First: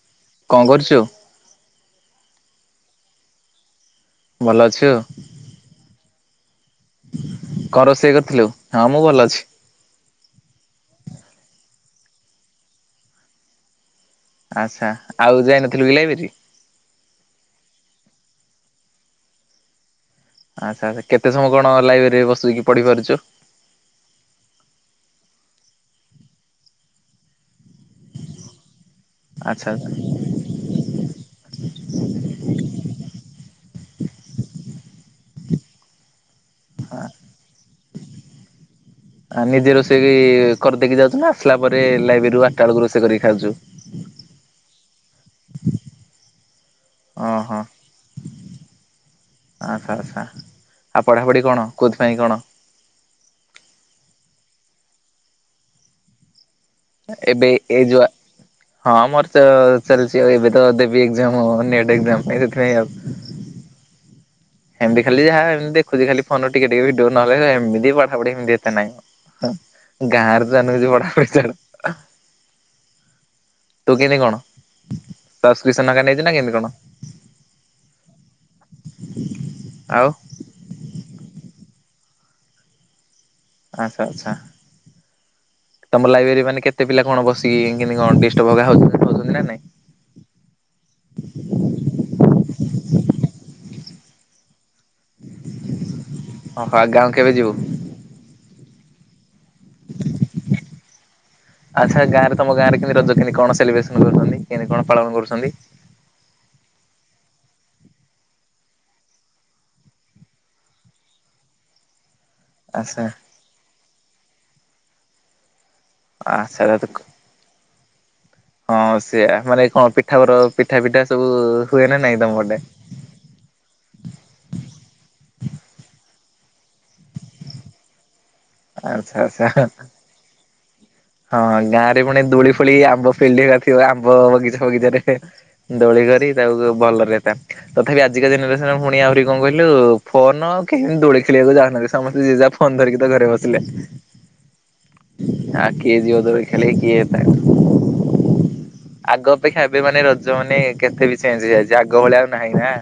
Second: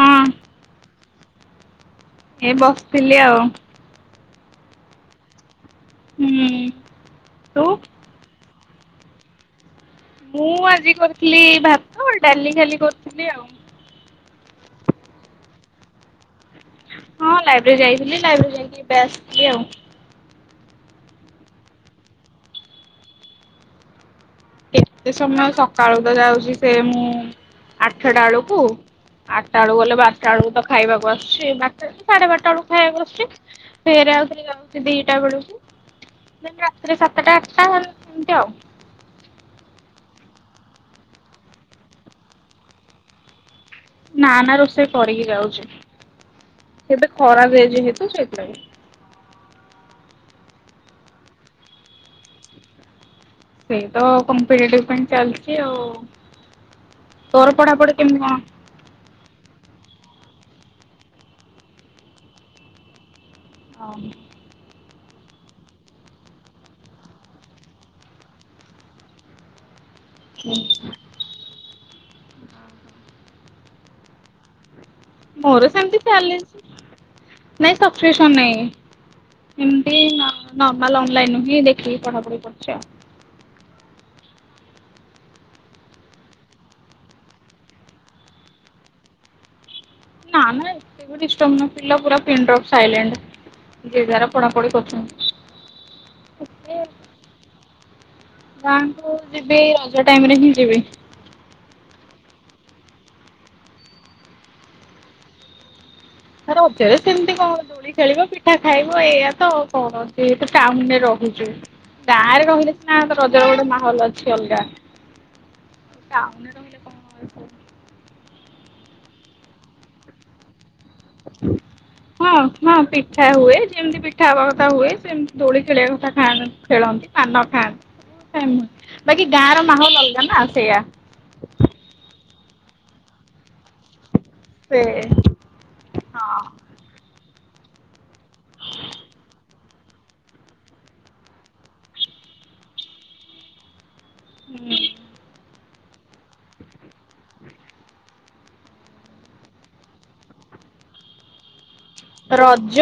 ହଁ କଣ କରୁଛୁ? ଏ ବସିଥିଲି ଆଉ। ଭଲ ଅଛୁ ହୁଁ ତୁ? କଣ ରୋଷେଇ କରିଥିଲୁ? ହଁ ମୁଁ ଭଲ ଅଛି। ମୁଁ ଆଜି କରିଥିଲି ଭାତ ଡାଲି ଖାଲି କରିଥିଲି ଆଉ। ଆଚ୍ଛା ଆଉ ଯାଇନଥିଲୁ କି ଲାଇବ୍ରେରୀ। ହଁ ଲାଇବ୍ରେରୀ ଯାଇଥିଲି ଲାଇବ୍ରେର ଯାଇକି ଏବେ ଆସିଚି ଆଉ। ଆଚ୍ଛା କେତେ ସମୟ କଣ ଲାଇବ୍ରେରୀରେ ବସିକି ପଢିପାରୁଛୁ। କେତେ ସମୟ ସକାଳୁ ତ ଯାଉଛି ସେ ମୁଁ ଆଠଟା ବେଳକୁ। ଆଠ ଟା ଆଚ୍ଛା ବେଳକୁ ଆଚ୍ଛା। ଗଲେ ବାରଟା ବେଳକୁ ତ ଖାଇବାକୁ ଆସୁଛି ବାରଟା ସାଢେ ବାରଟା ବେଳକୁ ଖାଇବାକୁ ଆସୁଛି। ଫେରେ ଆଉ ଥରେ ଯାଉଛି ଦିଟା ବେଳକୁ ରାତିରେ ସାତଟା ଆଠଟା ସେମିତି ଆଉ। ଆ ନିଜେ ରୋଷେଇ କରିଦେଇକି ଯାଉଛୁ ନା ଆସିଲା ପରେ ଲାଇବ୍ରେରୀରୁ ଆଠଟା ବେଳକୁ ରୋଷେଇ କରିକି ଖାଉଛୁ। ନା ନା ରୋଷେଇ କରିକି ଯାଉଛି ସେତ ଓହୋ ଖରାପ ହେଇଛି ତ ସେଇଥିଲାଗି। ଆଚ୍ଛା ଆଚ୍ଛା। ଆଉ ପଢାପଢି କଣ କୋଉଥି ପାଇଁ କଣ? ସେଇ ତ କମ୍ପିଟେଟିଭ ପାଇଁ ଚାଲିଛି ଆଉ ଏବେ ତୋର ଏଇ ପଢାପଢି ଯୋଉ କେମିତି କଣ? ହଁ ମୋର ତ ଚାଲିଛି ଆଉ ଏବେ ତ ଦେବି ଏକ୍ସାମ ନେଟ ଏକ୍ସାମ ସେଥିପାଇଁ ଆଉ। ହଁ ଏମିତି ଖାଲି ଯାହା ଏମିତି ଦେଖୁଛି ଖାଲି ଫୋନରୁ ଟିକେ ଟିକେ ଭିଡିଓ ନହଲେ ଏମିତି ପଢାପଢି ଏମିତି ଏତେ ନାଇଁମ। ଗାଁ ରେ ତ ଜାଣିନୁ ଯୋଉ ବଡା ବଡି [unintelligible] ତୁ କେମିତି କଣ ମୋର ସବସ୍କ୍ରିପସନ ସେମିତି ନ ନେଇଚୁ ନା କେମତି ଚାଲିଛି କଣ? ନାଇଁ ସବସ୍କ୍ରିପସନ ନାଇଁ ଏମତି ଆଉ ନା ନର୍ମାଲ ଅନଲାଇନ ହିଁ ଦେଖିକି ପଢା ପଢି କରୁଛି ଆଉ। ଆଛା ଆଚ୍ଛା। ତମ ଲାଇବ୍ରେରୀ ମାନେ କେତେ ପିଲା କଣ ବିସିକି କେମିତି କଣ ଡିଷ୍ଟବ ହୋଗା ହୋଉଛନ୍ତି ହୋଉଛନ୍ତି ନା ନାଇଁ। ନା ନା ଏତେ ବି ଡିଷ୍ଟର୍ବ ନୁୱେ ପିଲା ପୁରା ପିନ୍ଡପ ସାଇଲେଣ୍ଟ ଯେ ଯାରା ପଢାପଢି କରୁଛନ୍ତି। [inaudible] ଓହୋ ଗାଁ କୁ କେବେ ଯିବୁ? ଗାଁଙ୍କୁ ଯିବି ରଜ ଟାଇମ୍ ରେ ହିଁ ଯିବି। ଆଚ୍ଛା ଗାଁରେ ତମ ଗାଁରେ କେମିତି ରଜ କେମିତି କଣ ସେଲିବ୍ରେସନ କରୁଛନ୍ତି। କେମିତି କଣ ପାଳନ କରୁଛନ୍ତି? ଆରେ ରଜରେ ସେମିତି କଣ ଦୋଳି ଖେଳିବ ପିଠା ଖାଇବ ଏଇଆ ତ କଣ ଅଛି ତ ଟାଉନରେ ରହୁଛ ଗାଁରେ ରହିଲେ ସିନା ଆଚ୍ଛା ରଜର ଗୋଟେ ମାହଲ ଅଛି ଅଲଗା। ଆ ଟାଉନରେ ରହିଲେ କଣ ସେଟାଖ ଅଳ୍ପ ହଁ ସେଇଆ ମାନେ କଣ ପିଠାର ପିଠା ଫିଠା ହଁ ହଁ ପି ପିଠା ହୁଏ ଯେମିତି ପିଠା ହବା କଥା ହୁଏ ସେମତି ଦୋଳି ଖେଳିବା କଥା ଖା ଖେଳନ୍ତି ପାନ ଖାଆନ୍ତି। [inaudible] ଆଚ୍ଛା ବାକି ଗାଁ ଆଚ୍ଛା। ର ମାହୋଲ ଅଲଗା ନା ସେଇଆ। ହଁ ଗାଁ ରେ ପୁଣି ଦୋଳି ଫୋଳି ଆମ୍ବ ଫେ ଥିବ ଆମ୍ବ ବଗିଚା ସେ ଫଗିଚାରେ ଦୋଳି କରି ହଁ ତାକୁ ଭଲରେ ତା ତଥାପି ଆଜିକା ଜେନେରେସନରେ ପୁଣି ଆହୁରି କଣ କହିଲୁ ଫୋନ୍ କେହିବି ଦୋଳି ଖେଳିବାକୁ ଯାଉନାହାନ୍ତି। ସମସ୍ତେ ଜେଝା ଫୋନ୍ ଫୋନ୍ ଧରିକି ତ ଘରେ ବସିଲେ। ହୁଁ ଆ କିଏ ଯିବ ଦୋଳି ଖେଳି କିଏ ତା ଆଗ ଅପେକ୍ଷା ଏବେ ମାନେ ରଜ ମାନେ କେତେ ବି ଚେଞ୍ଜ ହେଇଯାଇଛି ଆଗ ଭଳିଆଉ ନାହିଁ ନା।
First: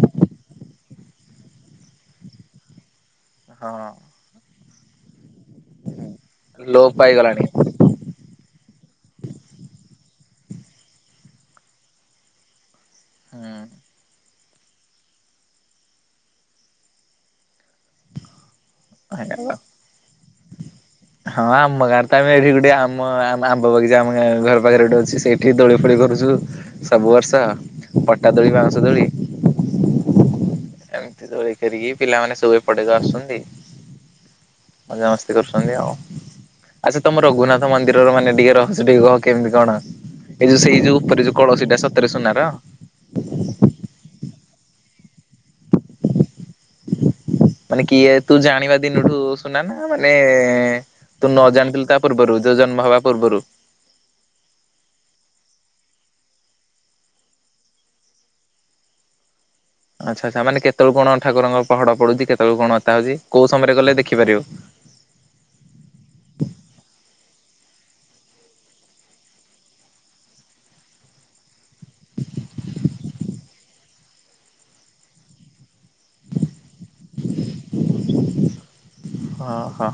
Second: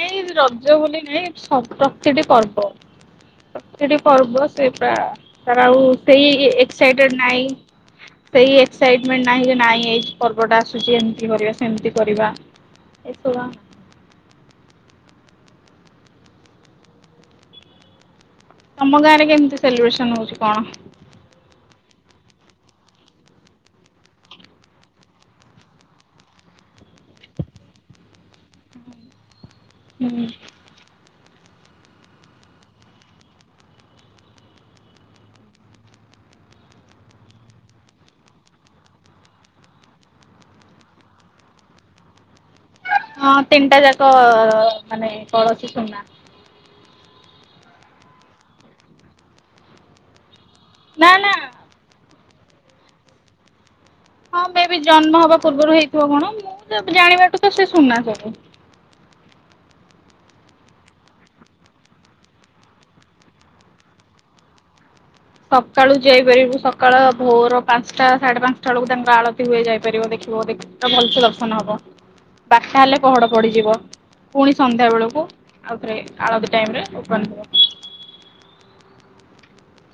ଏଇ ରଜ ବୋଲି ନାଇଁ ସ ପ୍ରତିଟି ପର୍ବ ପ୍ରତିଟି ହଁ ପର୍ବ ସେ ପା ତାର ଆଉ ସେଇ ଲୋପ ଏକ୍ସାଇଟେଡ ପାଇଗଲାଣି ନାହିଁ। ସେଇ ଏକ୍ସାଇଟମେଣ୍ଟ ନାହିଁ ଯେ ନାଇଁ ଏଇ ପର୍ବଟା ଆସୁଛି ଏମିତି କରିବା ସେମିତି କରିବା। ହୁଁ। ଏସବୁ ତମ ଗାଁ ରେ ହୁଁ। କେମିତି ସେଲିବ୍ରେସନ ହଉଛି କଣ? ହଁ ଆମ ଗାଁ ରେ ତ ଏବେ ଏଠି ଗୋଟେ ଆମ ଆମ୍ବ ବଗିଚା ଆମ ଗା ଘର ପାଖରେ ଗୋଟେ ଅଛି ସେଇ ଏଇ ଦୋଳି ଫୋଳି କରୁଛୁ ସବୁ ବର୍ଷ। ପଟା ଦୋଳି ବାଉଁଶ ଦୋଳି। ହୁଁ। ଏମିତି ଦୋଳି ଖେଳିକି ପିଲାମାନେ ସବୁ ଏପଟେ ତ ଆସୁଛନ୍ତି। ମଜାମସ୍ତି କରୁଛନ୍ତି ଆଉ। ଆଚ୍ଛା ତମ ରଘୁନାଥ ମନ୍ଦିରର ମାନେ ଟିକେରହସ୍ୟ ଟିକେ କହ କେମିତି କଣ? ଏଇ ଯୋଉ ସେଇ ଯୋଉ ଉପରେ ଯୋଉ କଳସୀ ଟା ସତରେ ସୁନାର। ହଁ ତିନିଟା ଯାକ ମାନେ କଳସୀ ସୁନା। ମାନେ କିଏ ତୁ ଜାଣିବା ଦିନଠୁ ସୁନା ନା ମାନେ ନା ନା ତୁ ନ ଜାଣିଥିଲୁ ତା ପୂର୍ବରୁ ତୋ ଜନ୍ମ ହେବା ପୂର୍ବରୁ। ହଁ ମେ ବି ଜନ୍ମ ହବା ପୂର୍ବରୁ ହେଇଥିବ କଣ। ମୁଁ ତ ଜାଣିବାଠୁ ତ ସେ ସୁନା ସବୁ। ଆଚ୍ଛା ଆଚ୍ଛା। ମାନେ କେତେବେଳ କଣ ଠାକୁରଙ୍କ ପହଡ ପଡୁଛି। କେତେବେଳୁ କଣ ଥା ହଉଛି କୋଉ ସମୟରେ ଗଲେ ଦେଖିପାରିବୁ। ସକାଳୁ ଯାଇପାରିବୁ। ସକାଳ ଭୋର ପାଞ୍ଚଟା ସାଢେ ପାଞ୍ଚଟା ବେଳକୁ ତାଙ୍କ ଆଳତି ହୁଏ ଯାଇପାରିବ। ଦେଖିବ ଦେଖିବୁ। ଭଲସେ ଦର୍ଶନ ହବ। ବାର ଟା ହେଲେ ପହଡ ପଡିଯିବ। ପୁଣି ସନ୍ଧ୍ୟାବେଳକୁ ଆଉ ଥରେ ଆଳତି ଟାଇମ୍ ରେ ଓପନ ହେବ। ଓ ହୋ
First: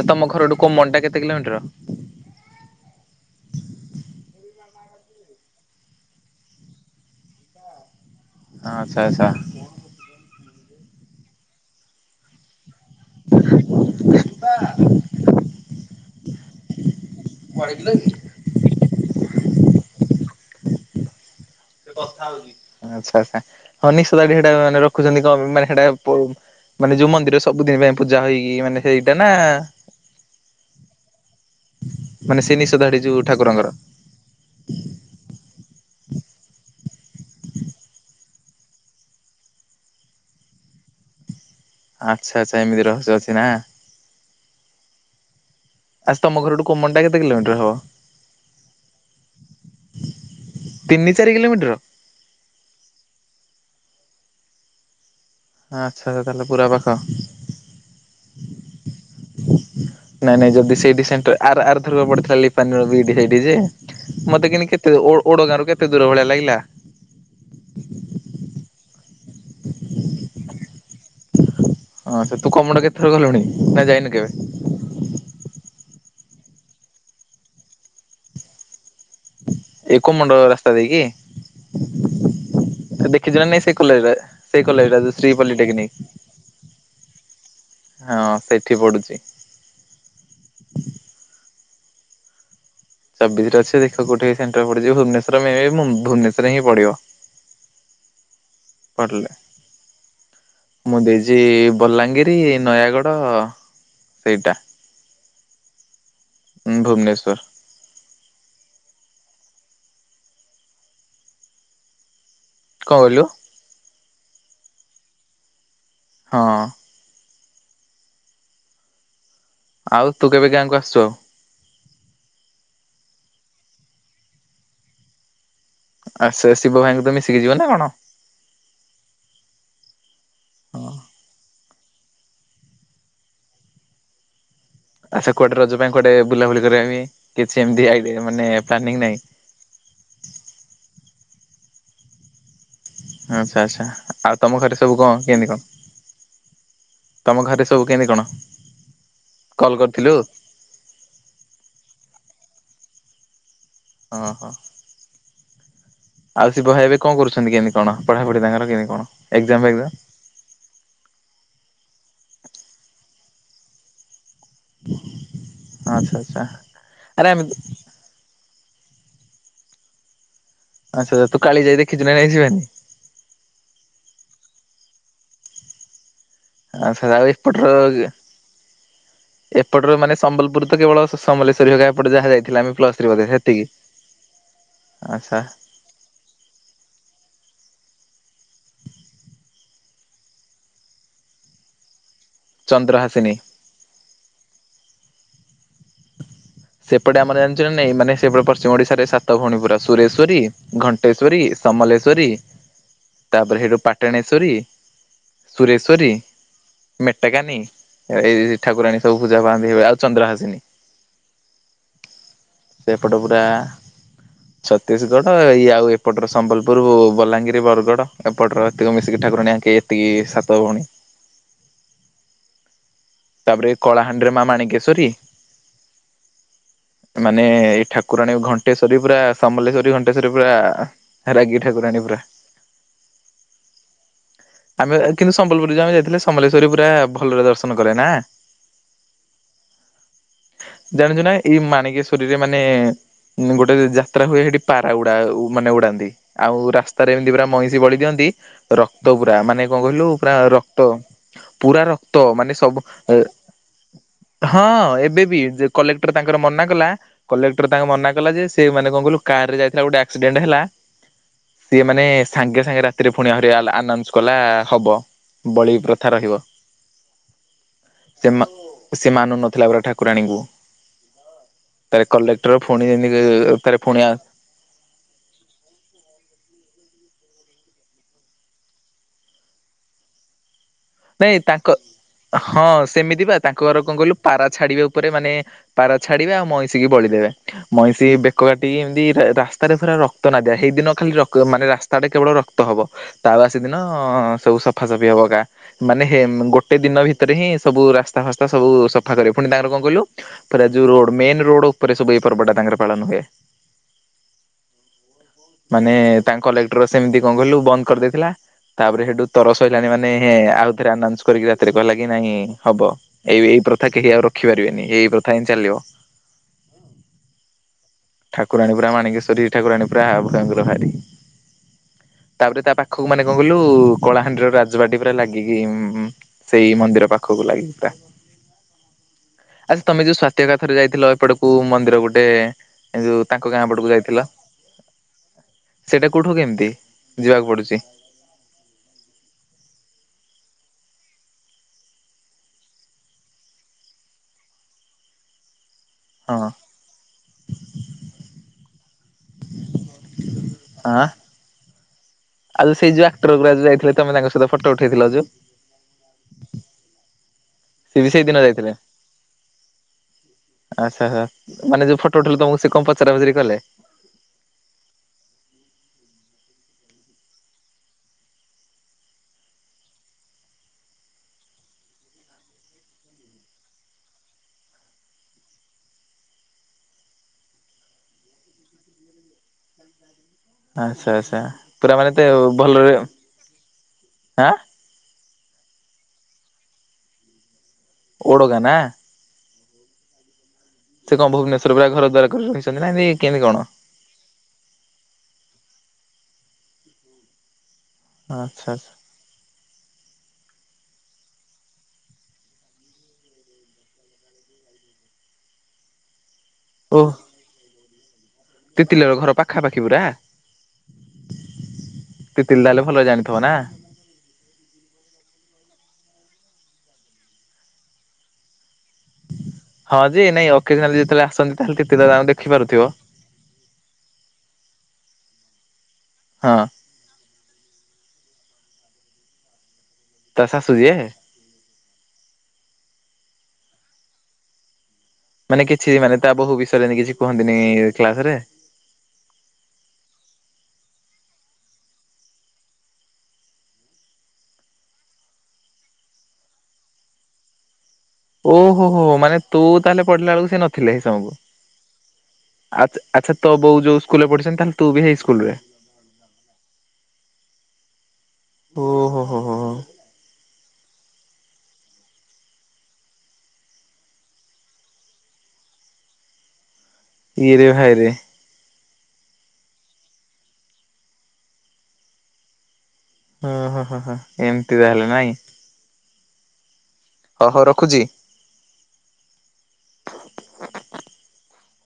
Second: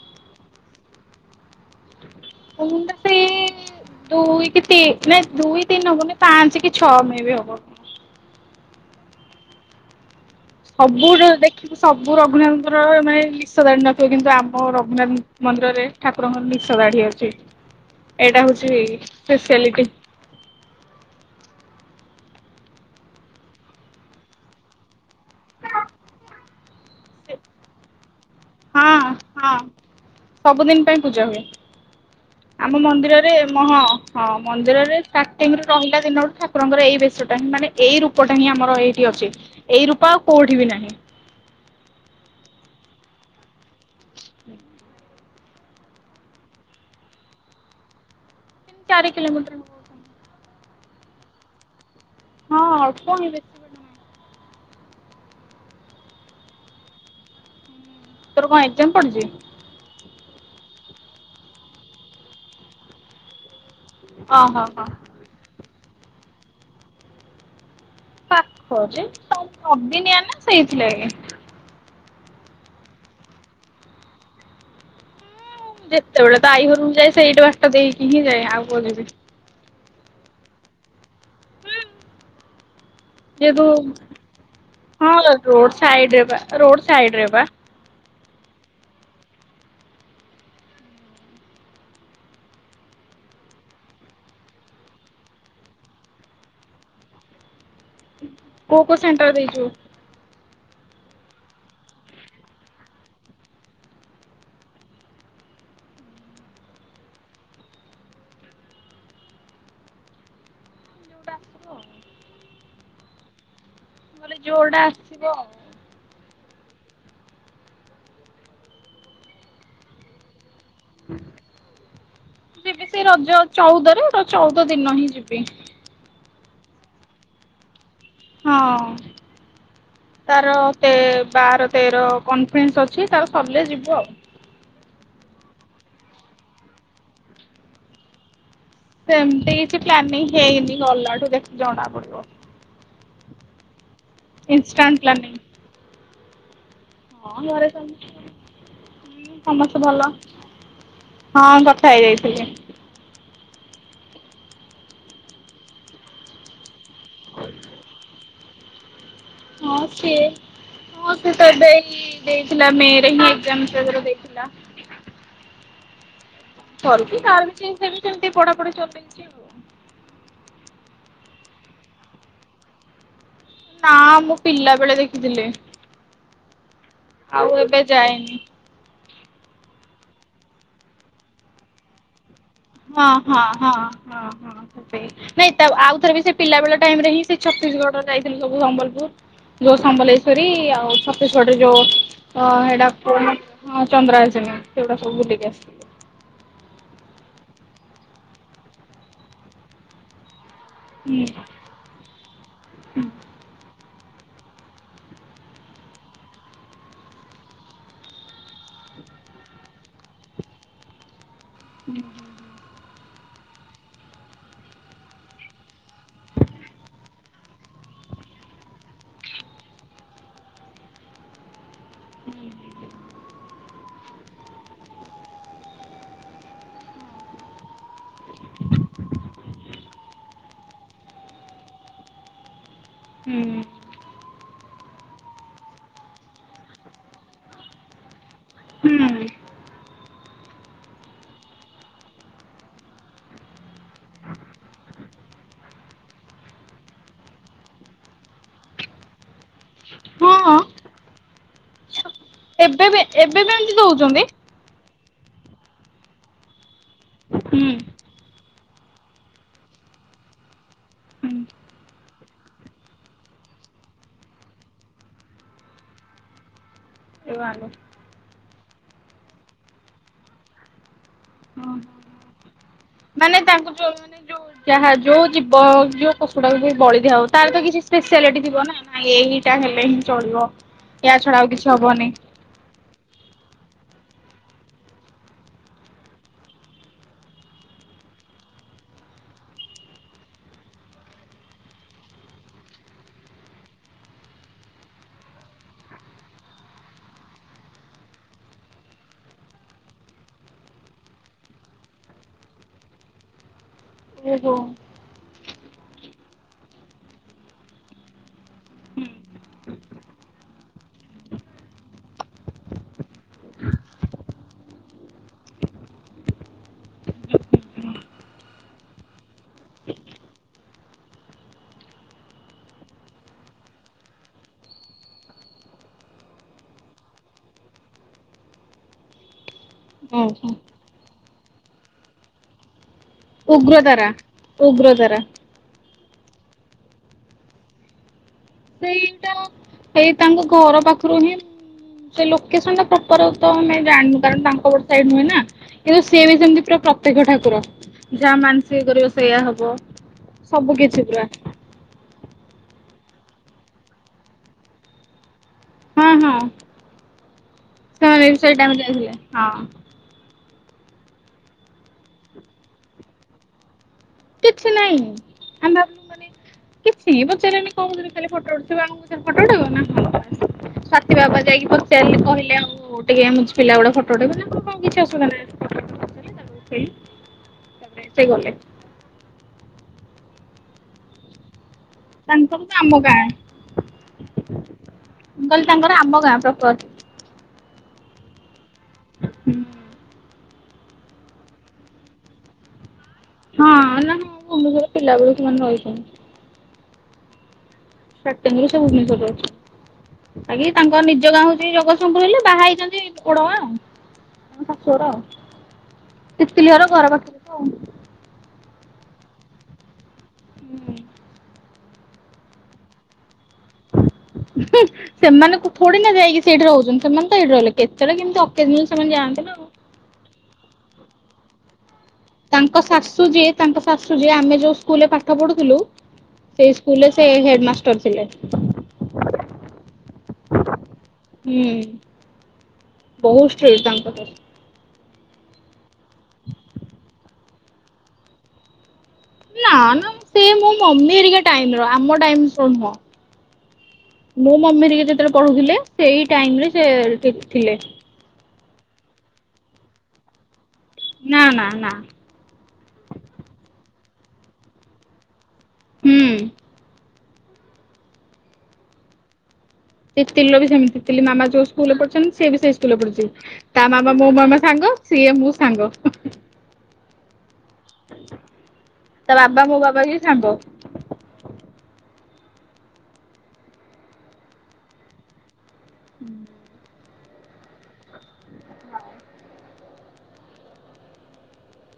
ଆ ତମ ଘରଠୁ କୋମଣ୍ଟା କେତେ କିଲୋମିଟର? କୋମଣ୍ଟା ସେଇ ଦୁଇ କି ତି ନାଇଁ ଦୁଇ ତିନି ହବନି। ପାଞ୍ଚ କି ଛଅ ମେ ବି ହବ। ଆଚ୍ଛା ଆଚ୍ଛା। ସବୁ ଦେଖିବୁ ସବୁ ରଘୁନାଥଙ୍କର ମାନେ ନିଶ ଦାଢି ନଥିବ। କିନ୍ତୁ ଆମ ରଘୁନାଥ ମନ୍ଦିରରେ ଠାକୁରଙ୍କର ନିଶ ଦାଢି ଅଛି। [unintelligible] ଏଇଟା ହଉଛି ସ୍ପେଶିଆଲିଟି। ସେ କଥା ହଉଛି। ଆଚ୍ଛା ଆଚ୍ଛା। ହଁ ନିଶ ଦାଢ଼ି ସେଟା ମାନେ ରଖୁଛନ୍ତି। କଣ ମାନେ ସେଟା ମାନେ ପ ଯୋଉ ମନ୍ଦିର ସ ସବୁଦିନ ପାଇଁ ପୂଜା ହଇ ମାନେ ହଁ ସେଇଟା ନା ହଁ ସବୁଦିନ ପାଇଁ ପୂଜା ହୁଏ ମାନେ ସେ ଆମ ନିଶ ଦାଢ଼ି ଯୋଉ ମନ୍ଦିରରେ ହଁ ଠାକୁରଙ୍କର। ହଁ ମନ୍ଦିରରେ ଷ୍ଟାର୍ଟିଂରୁ ରହିଲା ଦିନରୁୁ ଠାକୁରଙ୍କର ଏଇ ବେଶଟା ହିଁ ମାନେ ଏଇ ରୂପଟା ହିଁ ଆମର ଏଇଠି ଅଛି। ଏଇ ରୂପ ଆଉ କୋଉଠି ବି ନାହିଁ। ଆଚ୍ଛା ଆଚ୍ଛା ଏମିତି ରହସ୍ୟ ଅଛି ନା। ଆଚ୍ଛା ତମ ଘର ଠୁ କୋମଣ୍ଡା କେତେ କିଲୋମିଟର ହବ? ଚାରି କିିଲୋମିଟର ହବ। ତିନି ଚାରି କିଲୋମିଟର? ହଁ ଅଳ୍ପ ହିଁ ବେ ହଁ ଆଚ୍ଛା ଆଛା ତାହେଲେ ପୁରା ପାଖ। ତୋର କଣ ଏକ୍ସାମ୍ ପଡ଼ିଛି? ନାଇଁ ନାଇଁ ଯଦି ସେଇଠି ସେଣ୍ଟର ଆ ଆର ଥରକ ପଡିଥିଲା ଲିପାନ୍ ର ସେଇଠି ଯେ ମତେ ଓହୋ କିିନ୍ତି ହୋ କେତେ ଓ ଓଡ଼ଗାଁରୁ କେତେ ଦୂର ଭଳିଆ ଲାଗିଲା। ପାଖ ଯେ ତମେ ଅଦିନିଆ ନା ସେଇଥିଲାଗି। ହଁ ସେ ତୁ କମଣ୍ଡ କେତେଥର ଗଲୁଣି ନା ଯାଇନୁ କେବେ? ଯେତେବେଳେ ତ ଆଈ ଘରକୁ ଯାଏ, ସେଇଟା ବାଟଦେଇକି ହିଁ ଯାଏ। ଆଉ କୁଆଡେ ଯିବି। ଏ କମୁଣ୍ଡ ରାସ୍ତା ଦେଇକି? ଦେ କିଛି [unintelligible] ନାଇଁ ଯେହେତୁ ସେ କଲେଜରେ ସେଇ କଲେଜ ଟା ହଁ ଯୋଉ ଶ୍ରୀ ପଲ୍ଲୀ ରୋଡ ଟେକ୍ନିକ। ସାଇଡରେ ବା ରୋଡ ସାଇଡରେ ବା ହଁ ସେଠି ପଢ଼ୁଚି। ଚବିଶରେ ଅଛି ଦେଖ କୋଉଠି ସେଣ୍ଟର ପଡିଯିବ? ଭୁବନେଶ୍ୱର ମେ ବି ଭୁବନେଶ୍ୱରରେ ହିଁ ପଡିବ। କୋଉ କୋଉ ପଢିଲେ। ସେଣ୍ଟର ଦେଇଚୁ? ମୁଁ ଦେଇଛି ବଲାଙ୍ଗିର, ନୟାଗଡ ସେଇଟା ହୁଁ ଭୁବନେଶ୍ୱର। କଣ କହିଲୁ? ମୁଁ କହିଲି ଯୋଉଟା ଆସିବ ଆଉ। ହଁ। ଆଉ ତୁ କେବେ ଗାଁକୁ ଆସୁଚୁ? ଯିବି ସେ ରଜ ଚଉଦରେ, ଚଉଦ ଦିନ ହିଁ ଯିବି। ଆ ସେ ଶିବ ଭାଇଙ୍କୁ ତ ମିଶିକି ଯିବ ନା କଣ? ହଁ ତାର ହଁ ତେ ବାର ତେର କନଫରେନ୍ସ ଅଛି ତାର ସରିଲେ ଯିବୁ ଆଉ। ଆଚ୍ଛା କୁଆଡେ ରଜ ପାଇଁ, କୁଆଡେ ବୁଲାବୁଲି କରିବା ପାଇଁ କିଛି ଏମିତି ଆଇଡିଆ ମାନେ ପ୍ଲାନିଂ ନାହିଁ? ସେମତି କିଛି ପ୍ଲାନିଂ ହେଇନି, ଗଲାଠୁ ଦେ [unintelligible] ଜଣା ପଡିବ। ଆଚ୍ଛା ଆଚ୍ଛା ଆଉ ତମ ଘରେ ଇନଷ୍ଟାଣ୍ଟ ସବୁ କଣ ପ୍ଲାନିଂ କେନ୍ତି କଣ? ତମ ହଁ ଘରେ ସବୁ କେମିତି ସମସ୍ତେ କଣ? ହୁଁ କଲ୍ ସମସ୍ତେ ଭଲ। କରିଥିଲୁ ହଁ କଥା ହେଇଯାଇଥିଲି। ଅଁ ହ। ଆଉ ଶିବ ଭାଇ ଏବେ କଣ କରୁଛନ୍ତି କେମତି କଣ ପଢା ପଢି ତାଙ୍କର କେମତି କଣ? ଏକ୍ଜାମ ହଁ ଫେକ୍ଜାମ ସିଏ ହଁ ସିଏତ ଏବେ ଏଇ ଦେଇଥିଲା ମେ ରେ ହିଁ ଏକ୍ଜାମ [unintelligible] ଦେଇଥିଲା। ଆଚ୍ଛା ଆଚ୍ଛା। କରୁଚି ଆରେ ତାର ଆମେ ବି ସିଏ ବି ଯେମିତି ସେମିତି ପଢାପଢି ଚଲେଇଛି ଆଉ। ଆଚ୍ଛା ତୁ କାଳିଜାଇ ଦେଖିଚୁ ନା ନାଇଁ ଶିବାନି? ନା ମୁଁ ପିଲା ବେଳେ ଦେଖିଥିଲି। ଆଚ୍ଛା ତାହେଲେ ଆଉ ଏପଟର ଏବେ ଇଏ ଯାଏନି। ଏପଟରୁ ମାନେ ସମ୍ବଲପୁର ତ କେବଳ ସ ସମଲେଶ୍ୱରୀ ହଗା ଏପଟେ ଯାହା ଯାଇ ହଁ ହଁ ହଁ ହଁ ହଁ [unintelligible] ଆଚ୍ଛା ନାଇଁ ତ ଆଉଥର ବି ସେ ପିଲା ବେଳ ଟାଇମ୍ ରେ ହିଁ ସେ ଛତିଶଗଡ ଯାଇଥିଲୁ ସବୁ ସମ୍ବଲପୁର ଯୋଉ ସମ୍ବଲେଶ୍ଵରୀ ଆଉ ଛତିଶଗଡ଼ରେ ଯୋଉ ତ ହେଟା ଚନ୍ଦ୍ରହାସିନୀ। କଣ ହଁ ଚନ୍ଦ୍ରାୟ ସେନ ସେଗୁଡ଼ା ସବୁ ବୁଲିକି ଆସିଲୁ। ସେପଟେ ଆମର ଜାଣିଛ ନା ନାଇଁ ମାନେ ସେପଟେ ପଶ୍ଚିମ ଓଡିଶାରେ ସାତ ଭଉଣୀ ପୁରା ସୁରେଶ୍ଵରୀ ଘଣ୍ଟେଶ୍ଵରୀ, ସମଲେଶ୍ଵରୀ ତାପରେ ହେଇଠୁ ପାଟଣେଶ୍ଵରୀ ସୁରେଶ୍ଵରୀ ମେଟାକାନୀ ଏ ଏଇ ଠାକୁରାଣୀ ସବୁ ପୂଜା ପାଆନ୍ତି ଆଉ ଚନ୍ଦ୍ରହାସିନୀ। ଉଁ ହୁଁ। ସେପଟ ପୁରା ଛତିଶଗଡ଼ ଇଏ ଆଉ ଏପଟର ସମ୍ବଲପୁର, ବଲାଙ୍ଗୀର, ବରଗଡ଼ ଏପଟର ଏତିକ ମିଶିକି ଠାକୁରାଣୀ ଆଙ୍କେ ତି ସାତ ଭଉଣୀ। ତାପରେ ଏ କଳାହାଣ୍ଡି ରେ ମା ମାଣିକେଶ୍ଵରୀ ମାନେ ଏଇ ଠାକୁରାଣୀ ଘଣ୍ଟେଶ୍ଵରୀ ପୁରା ସମଲେଶ୍ଵରୀ, ଘଣ୍ଟେଶ୍ଵରୀ ପୁରା ରାଗି ଠାକୁରାଣୀ ପୁରା। ହୁଁ। ଆମେ କିନ୍ତୁ ସମ୍ବଲପୁର ଯୋଉ ଆମେ ଯାଇଥିଲେ ସମଲେଶ୍ଵରୀ ପୁରା ଭଲରେ ଦର୍ଶନ କରେ ନା? ହୁଁ ହୁଁ। ଜାଣିଚୁ ନା ଏଇ ମାଣିକେଶ୍ୱରୀ ରେ ମାନେ ଉଁ ଗୋଟେ ଯାତ୍ରା ହୁଏ ହେଠି ପାରା ଉଡା ଉ ମାନେ ଉଡାନ୍ତି। ଆଉ ରାସ୍ତାରେ ଏମିତି ପୁରା ମଇଁଷି ବଳି ଦିଅନ୍ତି ରକ୍ତ ଗୁରା ମାନେ କଣ କହିଲୁ ପୁରା ହଁ ରକ୍ତ ପୁରା ର କ୍ତ ମାନେ ସବୁ ଏବେ ବି ଏବେ ବି ଏମିତି ଦଉଛନ୍ତି? ହଁ ଏବେ ବି ଯେ କଲେକ୍ଟର ତାଙ୍କର ମନା କଲା କଲେକ୍ଟର ହୁଁ। ତାଙ୍କୁ ମନା କଲା ଯେ ସେ ମାନେ କଣ କଇଲୁ କାର୍ ରେ ଯାଇଥିଲା ଗୋଟେ ଆକ୍ସିଡେଣ୍ଟ ହେଲା ସିଏ ମାନେ ସାଙ୍ଗେ ସାଙ୍ଗେ ରାତିରେ ଫୁଣି ଆହୁରି ଆଲା ଆନାଉନ୍ସ କଲା ହବ। ବଳି ପ୍ରଥା ରହିବ। ଏ ଆଲୋ ସେ ମା ସେ ମାନୁ ନଥିଲା ପରା ଠା କୁରାଣୀଙ୍କୁ ତାରେ କଲେକ୍ଟର ଫୁଣି ଯେମିତି ମାନେ ତାଙ୍କୁ ତାରେ ଯୋଉ ଫୁଣି ଆ ମାନେ ଯୋଉ ଯାହା ଯୋଉ ଜୀବ ଯୋଉ ପଶୁ ଟାକୁ ଯୋଉ ବଳି ଦିଆ ହବ ତାର ତ କିଛି ସ୍ପେସିଆଲିଟି ଥିବ ନା? ନାଁ ଏହିଟା ହେଲେ ହିଁ ଚଳିବ। ୟା ଛଡା ନାଇଁ ଆଉ କିଛି ତାଙ୍କ ହବନି। ହଁ ସେମିତି ବା ତାଙ୍କଘର କଣ କହିଲୁ ପାରା ଛାଡିବେ ଉପରେ ମାନେ ପାରା ଛାଡିବେ ଆଉ ମଇଁଷି କି ବଳିଦେବେ। ମଇଁଷି ବେକ କାଟିକି ଏମିତି ରା ରାସ୍ତାରେ ପୁରା ର କ୍ତ ନାଗା ହେଇଦିନ ଖାଲି ରକ ମାନେ ରାସ୍ତାରେ କେବଳ ରକ୍ତ ହବ। ତା ବାସିଦିନ ସବୁ ସଫାସଫି ହବ ଗାଁ। ମାନେ ହେ ଗୋଟେ ଦିନ ଭିତରେ ହିଁ ସବୁ ରାସ୍ତା ଫାସ୍ତା ସବୁ ସଫା କରେ, ପୁଣି ତାଙ୍କର କଣ କହିଲୁ ଫେରେ ଯୋଉ ରୋଡ ମେନ ରୋଡ ଉପରେ ସବୁ ଏଇ ପର୍ଵ ଟା ତାଙ୍କର ପାଳନ ହୁଏ। ଓହୋ। ମାନେ ତାଙ୍କ କଲେକ୍ଟର ସେମିତି କଣ କହିଲୁ ବନ୍ଦ କରିଦେଇଥିଲା। ତାପରେ ସେଠୁ ତରସ ହେଲାଣି ମାନେ ଆଉଥରେ ଆନାଉସ କରିକି ରାତି କହିଲା କି ନାଇଁ ହବ। ଏଇ ଏଇ ପ୍ରଥା କେହି ଆଉ ରଖିପାରିବେନି ଏଇ ପ୍ରଥା ଏମିତି ଚାଲିବ। ଠାକୁରାଣୀ ପରା ମାଣିକେଶ୍ୱରୀ ଠାକୁରାଣୀ ପୁରା ଭ ୟଙ୍କର ଭାରି। ତାପରେ ତା ପାଖକୁ ମାନେ କଣ କଇଲୁ କଳାହାଣ୍ଡିର ରାଜବାଟି ପୁରା ଲାଗିକି ମ ସେଇ ମନ୍ଦିର ପାଖକୁ ଲାଗିିକି ପୁରା। ଆରେ ତମେ ଯୋଉ ସ୍ଵାତି ଓହୋ ହରିକା ଥରେ ଯାଇଥିଲ ଏପଟେ କୋଉ ମନ୍ଦିର ଗୋଟେ ଏ ଯୋଉ ତାଙ୍କ ଗାଁ ପଟକୁ ଉଗ୍ରତାରା, ଯାଇଥିଲ ଉଗ୍ରତାରା। ସେଇଟା କୋଉଠୁ କେମିତି ଯିବାକୁ ପଡୁଛି। ସେଇଟା। ହେଇ ତାଙ୍କ ଘର ପାଖରୁ ହିଁ। ସେଇ ଲୋକେସନ ଟା ପ୍ରପର ଉତ୍ତ ଆମେ ଜାଣିପାରୁନୁ କାରଣ ତାଙ୍କ ପଟ ସାଇଡ ନୁହେଁ ନା। କିନ୍ତୁ ସିଏ ବି ହଁ ସେମିତି ପୁରା ପ୍ରତ୍ୟକ୍ଷ ଠାକୁର ଯାହା ମାନସିକ କରିବ ସେୟା ହବ। ସବୁ ଆଁ? କିଛି ପୁରା। ଆଉ ଯୋଉ ସେଇ ଯୋଉ ଆକ୍ଟର ଗୁଡା ଯାଇଥିଲେ ତମେ ତାଙ୍କ ସହିତ ଫଟ ଉଠେଇଥିଲ ଯୋଉ। ହ, ହ। ସେ ବି ସେଇ ଦିନ ଯାଇଥିଲେ। ଟାଇମରେ ହଁ ଆଛା! ଆଚ୍ଛା! ମାନେ ଯୋଉ ଫଟୋ ଉଠେଇଲେ ତମକୁ ସେ କଣ ପଚରା ପଚରି କଲେ। କିଛି ନାଇଁ ଆମେ କିଛି ପଚାରିଲେନି କଣ କହିବେ ଖାଲି ଫଟୋ ଉଠେଇବ ଆମକୁ ପଚାରିଲେ ଫଟୋ ଉଠେଇବ ନା ହଁ। ସ୍ଵାତି ବାବା ଯାଇକି ପଚାରିଲେ କହିଲେ ଆମକୁ। ମୁଁ ଟିକେ ଆମ ପିଲା ଗୁଡା ଫଟୋ ଉଠେଇବେ ନାଁ, ହଁ କିଛି ଅସୁବଧା ନାହିଁ। [unintelligible] ସେ ଗଲେ। ଆଚ୍ଛା! ଆଚ୍ଛା! ପୁରା ମାନେ ତ ତାଙ୍କର ଭଲରେ ଆମ ଗାଁ ଆଁ ମୁ କହିଲି ତାଙ୍କର ଆମ ଗାଁ ପ୍ରପର୍। ଓଡ ଗାଁ ନା। ହୁଁ,। ସେ କଣ ଭୁବନେଶ୍ୱର ପୁରା ଘର ଦ୍ୱାର କରି ରହିଛନ୍ତି ନା ରେ ହଁ ନା ହଁ ଭୁବନେଶ୍ୱର ରେ ପିଲା ବେଳୁ ସେମାନେ ରହିଛନ୍ତି। ସେଟିଂ ଆଚ୍ଛା ହେଇ ଆଚ୍ଛା ସବୁ ଭୁବନେଶ୍ୱର ଆଗେ ତାଙ୍କ ନିଜ ଗାଁ ହଉଛି ଜଗସିଂହପୁର ହେଲେ ବାହା ହେଇଛନ୍ତି ଓଡ଼ ଗାଁ ଆଉ। ତା ଶାଶୁଘର ଆଉ ତିତିଲି ହର ଘର ପାଖରେ ତ ଆଉ। ତିତିଲି ହର ଘର ପାଖାପାଖି ପୁରା। ହୁଁ ତି ତିଲି ତାହେଲେ ଭଲ ଜାଣିଥିବ ନା ହିଁ ସେମାନଙ୍କୁ ଥୋଡି ନା ଯାଇକି ସେଇଠି ରହୁଛନ୍ତି ସେମାନେ ତ ଏଇଠି ରହିଲେ କେତେବେଳେ କେମିତି ସେମାନେ ଅକେଜନାଲି ଯାଆନ୍ତିନା। ହଁ ଯେ ନାଇଁ ଅକେଜନାଲ୍ ଯେତେବେଳେ ଆସନ୍ତି ତାହାଲେ ତିତୀଲି ଘର ତାଙ୍କୁ ଦେଖ ତାଙ୍କ ଶାଶୁ ଯିଏ ତାଙ୍କ ଶାଶୁ ଯିଏ ଆମେ ଯୋଉ ସ୍କୁଲରେ ପାଠ ପଢୁଥିଲୁ ହଁ ସେ ସ୍କୁଲ ରେ ସେ ହେଡମାଷ୍ଟର ଥିଲେ। ତା ଶାଶୁ ଯିଏ? ହୁଁ ବହୁତୁ ଷ୍ଟ୍ରିଟ ତାଙ୍କ ଶାଶୁ। ମାନେ କିଛି ମାନେ ତା ବୋହୁ ବିଷୟରେ ନେଇକି କିଛି କୁହନ୍ତିନି କ୍ଲାସ ରେ? ନା ନା ସେ ମୋ ମମି ହେରିକା ଟାଇମି ର ଆମ ଟାଇମି ନୁହଁ। ମୋ ମମି ଟିକେ ଯେତେବେଳେ ପଢୁଥିଲେ ସେଇ ଟାଇମି ରେ ସେ ଥିଲେ। ଓହୋ ହୋ ହୋ ମାନେ ତୁ ତାହେଲେ ପଢିଲା ବେଳକୁ ସେ ନଥିଲେ ହ ସମୟକୁ। ନା ନା ନା ଆ ଆଛା ତୋ ବୋଉ ଯୋଉ ସ୍କୁଲ ରେ ପଢିଛନ୍ତି ତାହେଲେ ତୁ ହେଇ ସ୍କୁଲ ରେ। ହୁଁ। ଓ ହୋ ହୋ ହୋ। ସେ ପିଲୋ ବି ସେମିତି ଥିଲି ମାମା ଯୋଉ ସ୍କୁଲ ରେ ପଢୁଛନ୍ତି ସିଏ ବି ସେଇ ସ୍କୁଲ ପଢୁଚି। ତା ମାମା ମୋ ମାମା ସାଙ୍ଗ ସିଏ ମୁଁ ସାଙ୍ଗ। ଇରେ ଭାଇରେ। ତା ବାବା ମୋ ବାବା ବି ସାଙ୍ଗ। ଓ ହୋ ହୋ ହୋ ଏମିତି ତା ହେଲେ ନାଇଁ। ହୁଁ। ଅହ ରଖୁଚି।